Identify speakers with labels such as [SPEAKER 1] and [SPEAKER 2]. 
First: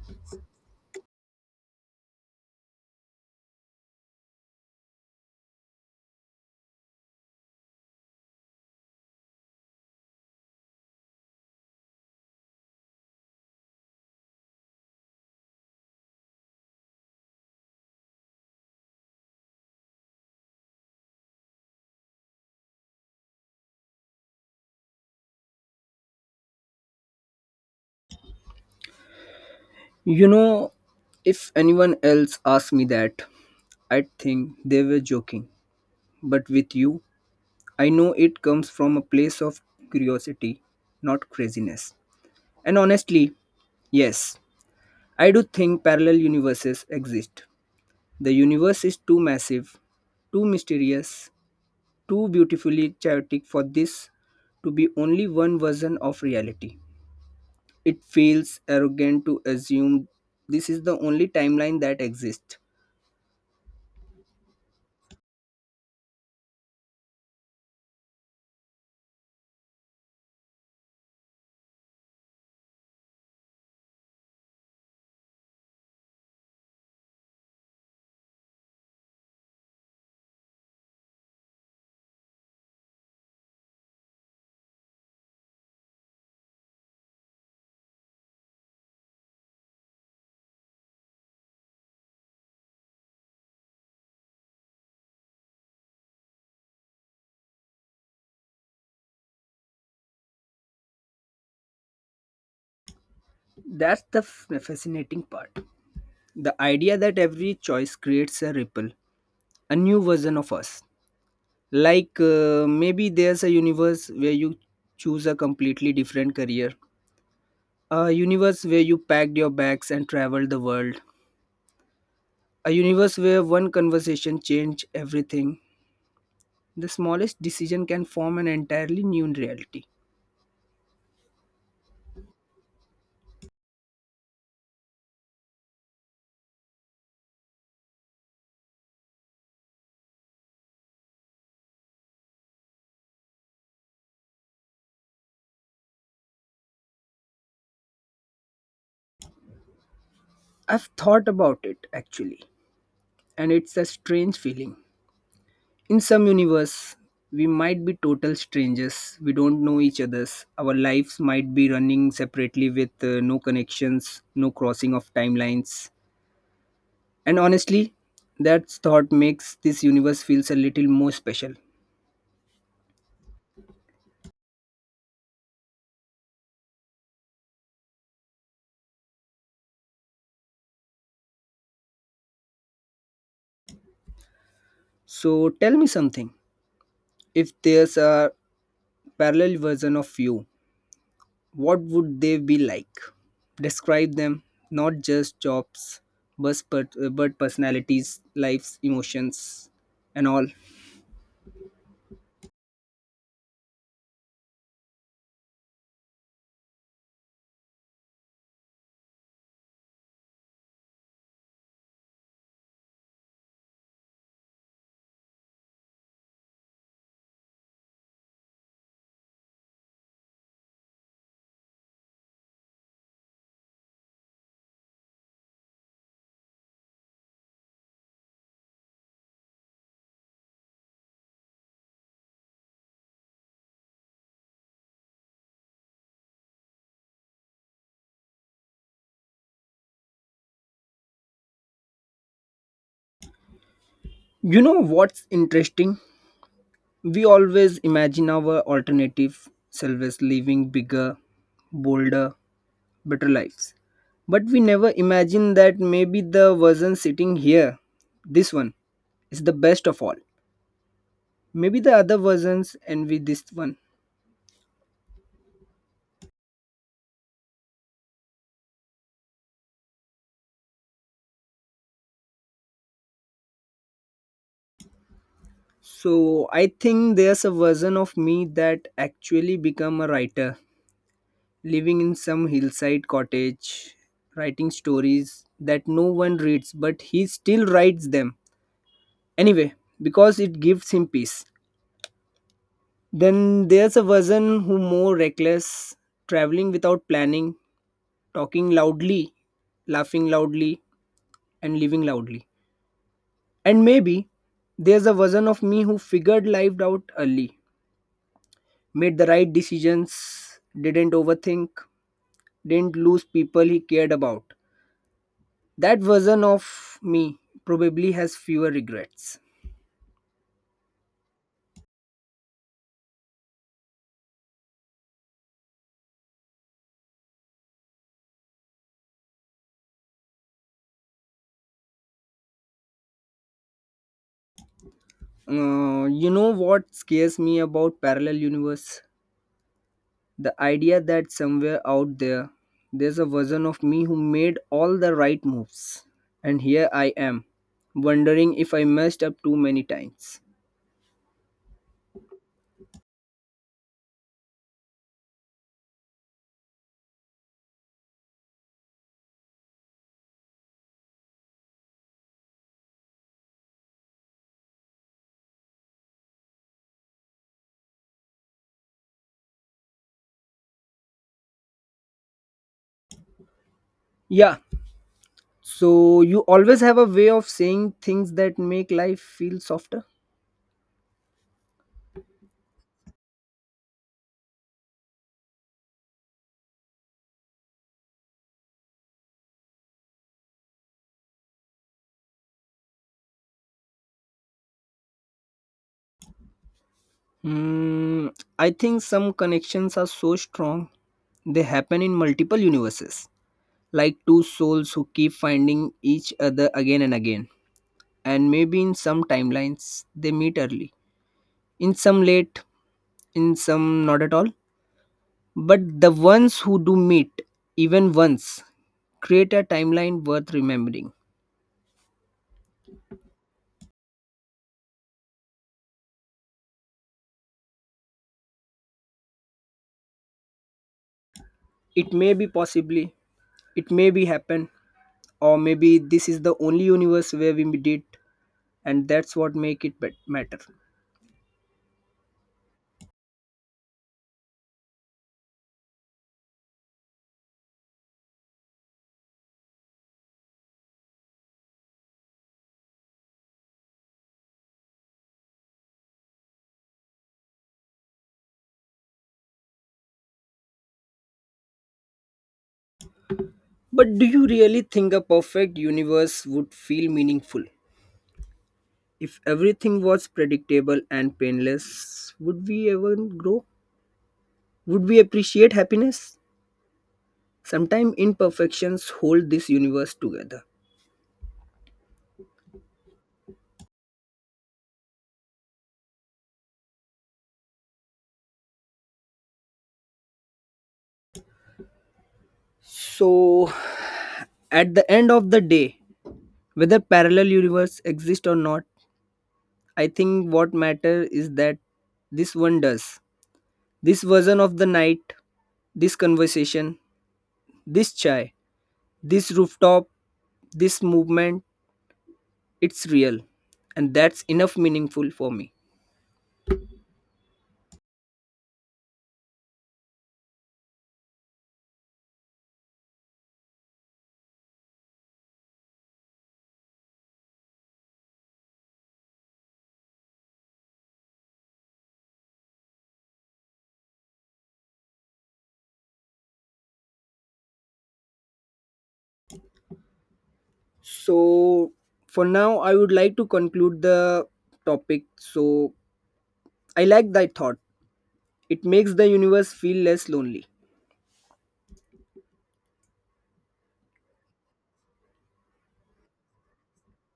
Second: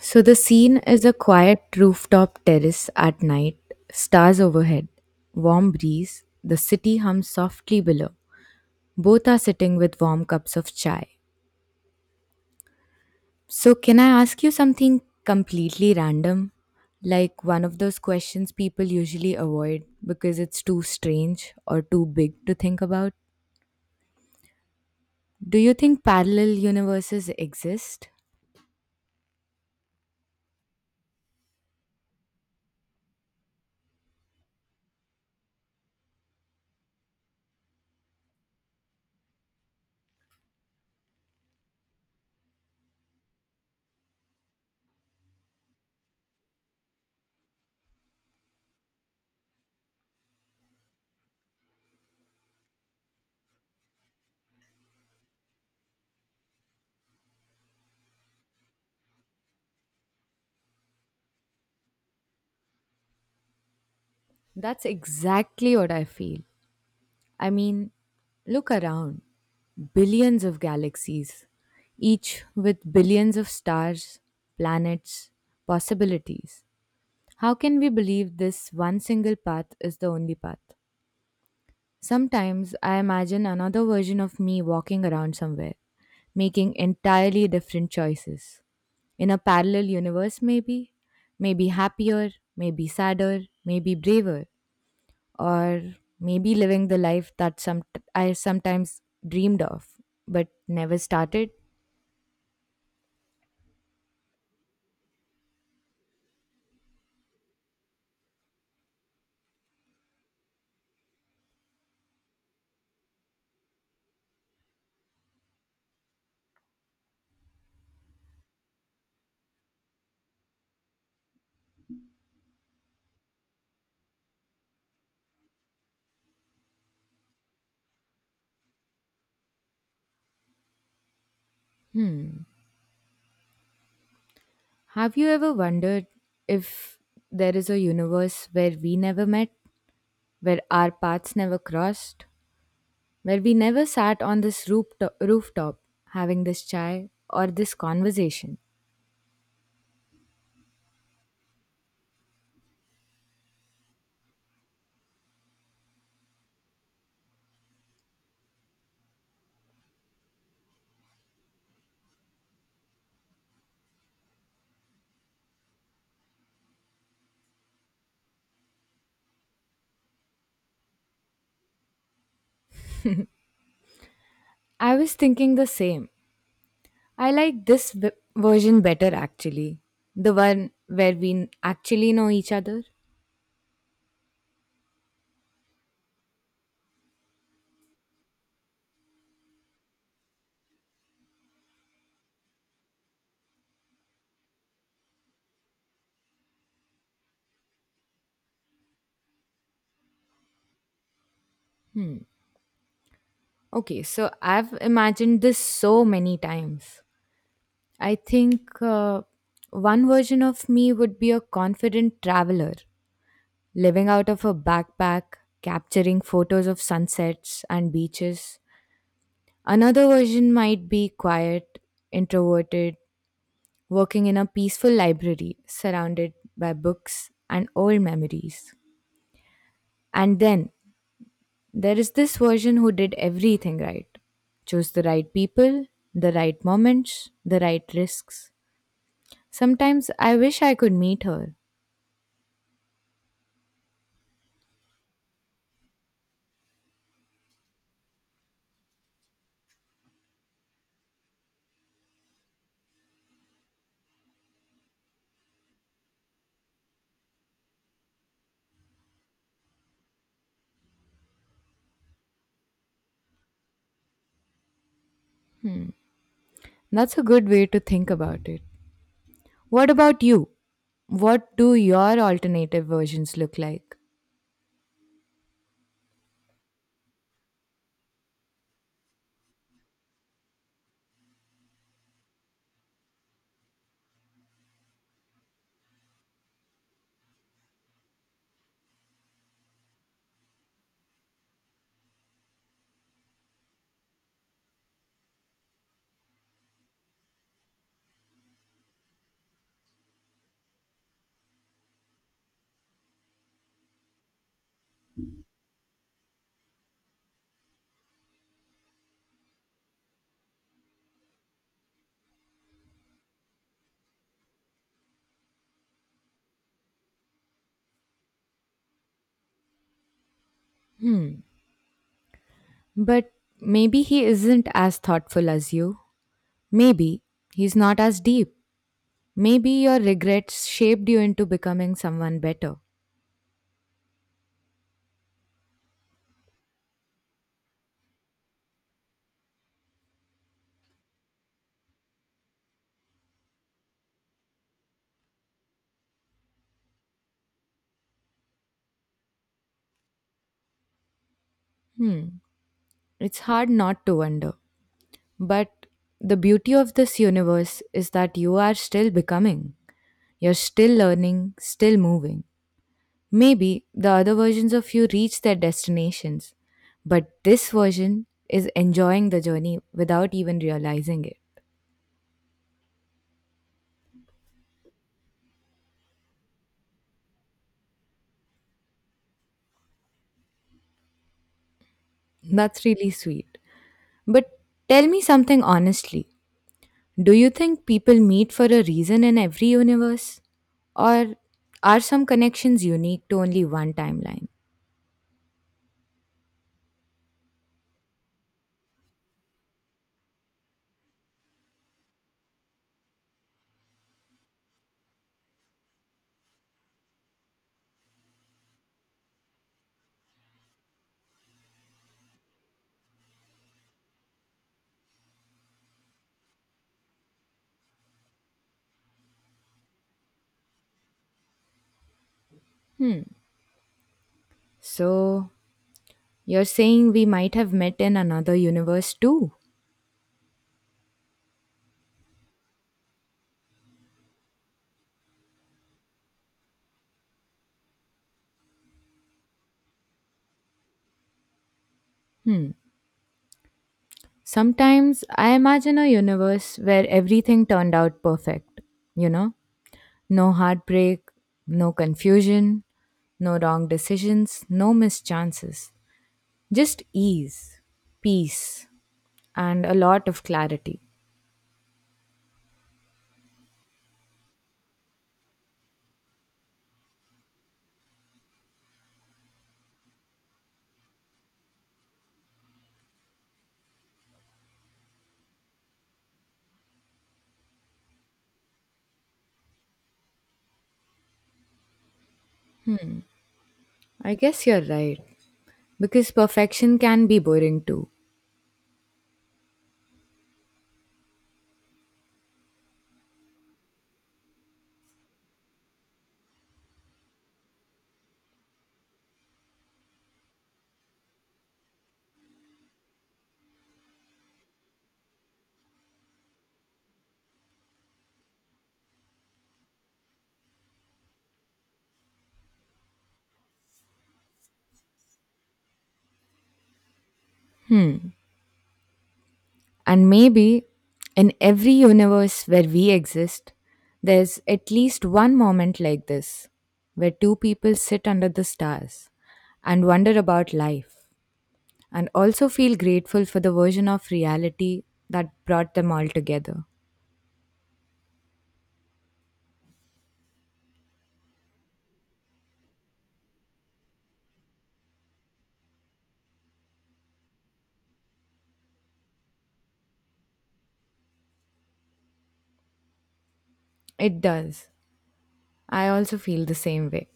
[SPEAKER 1] So the scene is a quiet rooftop terrace at night, stars overhead, warm breeze, the city hums softly below. Both are sitting with warm cups of chai. So, can I ask you something completely random? Like one of those questions people usually avoid because it's too strange or too big to think about. Do you think parallel universes exist?
[SPEAKER 2] You know, if anyone else asked me that, I'd think they were joking. But with you, I know it comes from a place of curiosity, not craziness. And honestly, yes, I do think parallel universes exist. The universe is too massive, too mysterious, too beautifully chaotic for this to be only one version of reality. It feels arrogant to assume this is the only timeline that exists.
[SPEAKER 1] That's exactly what I feel. I mean, look around. Billions of galaxies, each with billions of stars, planets, possibilities. How can we believe this one single path is the only path? Sometimes I imagine another version of me walking around somewhere, making entirely different choices. In a parallel universe, maybe? Maybe happier, maybe sadder, maybe braver or maybe living the life that some I sometimes dreamed of but never started.
[SPEAKER 2] That's the fascinating part. The idea that every choice creates a ripple, a new version of us. Like maybe there's a universe where you choose a completely different career, a universe where you packed your bags and traveled the world, a universe where one conversation changed everything. The smallest decision can form an entirely new reality.
[SPEAKER 1] Hmm. Have you ever wondered if there is a universe where we never met, where our paths never crossed, where we never sat on this rooftop having this chai or this conversation?
[SPEAKER 2] I've thought about it actually, and it's a strange feeling. In some universe, we might be total strangers. We don't know each other's. Our lives might be running separately with no connections, no crossing of timelines. And honestly, that thought makes this universe feels a little more special.
[SPEAKER 1] I was thinking the same. I like version better actually, the one where actually know each other.
[SPEAKER 2] So tell me something. If there's a parallel version of you, what would they be like? Describe them, not just jobs, but personalities, lives, emotions, and all.
[SPEAKER 1] Okay, so I've imagined this so many times. I think one version of me would be a confident traveler, living out of a backpack, capturing photos of sunsets and beaches. Another version might be quiet, introverted, working in a peaceful library surrounded by books and old memories. And then there is this version who did everything right. Chose the right people, the right moments, the right risks. Sometimes I wish I could meet her.
[SPEAKER 2] You know what's interesting? We always imagine our alternative selves living bigger, bolder, better lives. But we never imagine that maybe the version sitting here, this one, is the best of all. Maybe the other versions envy this one.
[SPEAKER 1] That's a good way to think about it. What about you? What do your alternative versions look like?
[SPEAKER 2] So I think there's a version of me that actually become a writer, living in some hillside cottage, writing stories that no one reads, but he still writes them. Anyway, because it gives him peace. Then there's a version who more reckless, traveling without planning, talking loudly, laughing loudly, and living loudly. And maybe there's a version of me who figured life out early, made the right decisions, didn't overthink, didn't lose people he cared about. That version of me probably has fewer regrets.
[SPEAKER 1] But maybe he isn't as thoughtful as you. Maybe he's not as deep. Maybe your regrets shaped you into becoming someone better.
[SPEAKER 2] You know what scares me about parallel universe? The idea that somewhere out there, there's a version of me who made all the right moves. And here I am, wondering if I messed up too many times.
[SPEAKER 1] It's hard not to wonder. But the beauty of this universe is that you are still becoming. You're still learning, still moving. Maybe the other versions of you reach their destinations, but this version is enjoying the journey without even realizing it.
[SPEAKER 2] Yeah, so you always have a way of saying things that make life feel softer.
[SPEAKER 1] That's really sweet. But tell me something honestly. Do you think people meet for a reason in every universe? Or are some connections unique to only one timeline?
[SPEAKER 2] Hmm, I think some connections are so strong, they happen in multiple universes, like two souls who keep finding each other again and again. And maybe in some timelines, they meet early, in some late, in some not at all, but the ones who do meet, even once, create a timeline worth remembering.
[SPEAKER 1] So, you're saying we might have met in another universe too.
[SPEAKER 2] It may be possibly, it may be happen, or maybe this is the only universe where we did, and that's what make it matter.
[SPEAKER 1] Sometimes I imagine a universe where everything turned out perfect. You know, no heartbreak, no confusion, no wrong decisions, no mischances. Just ease, peace, and a lot of clarity.
[SPEAKER 2] But do you really think a perfect universe would feel meaningful? If everything was predictable and painless, would we ever grow? Would we appreciate happiness? Sometimes imperfections hold this universe together.
[SPEAKER 1] I guess you're right, because perfection can be boring too.
[SPEAKER 2] So, at the end of the day, whether parallel universe exist or not, I think what matter is that this one does. This version of the night, this conversation, this chai, this rooftop, this movement, it's real. And that's enough meaningful for me.
[SPEAKER 1] And maybe in every universe where we exist, there's at least one moment like this where two people sit under the stars and wonder about life and also feel grateful for the version of reality that brought them all together.
[SPEAKER 2] So, for now, I would like to conclude the topic. So, I like thy thought. It makes the universe feel less lonely.
[SPEAKER 1] It does. I also feel the same way.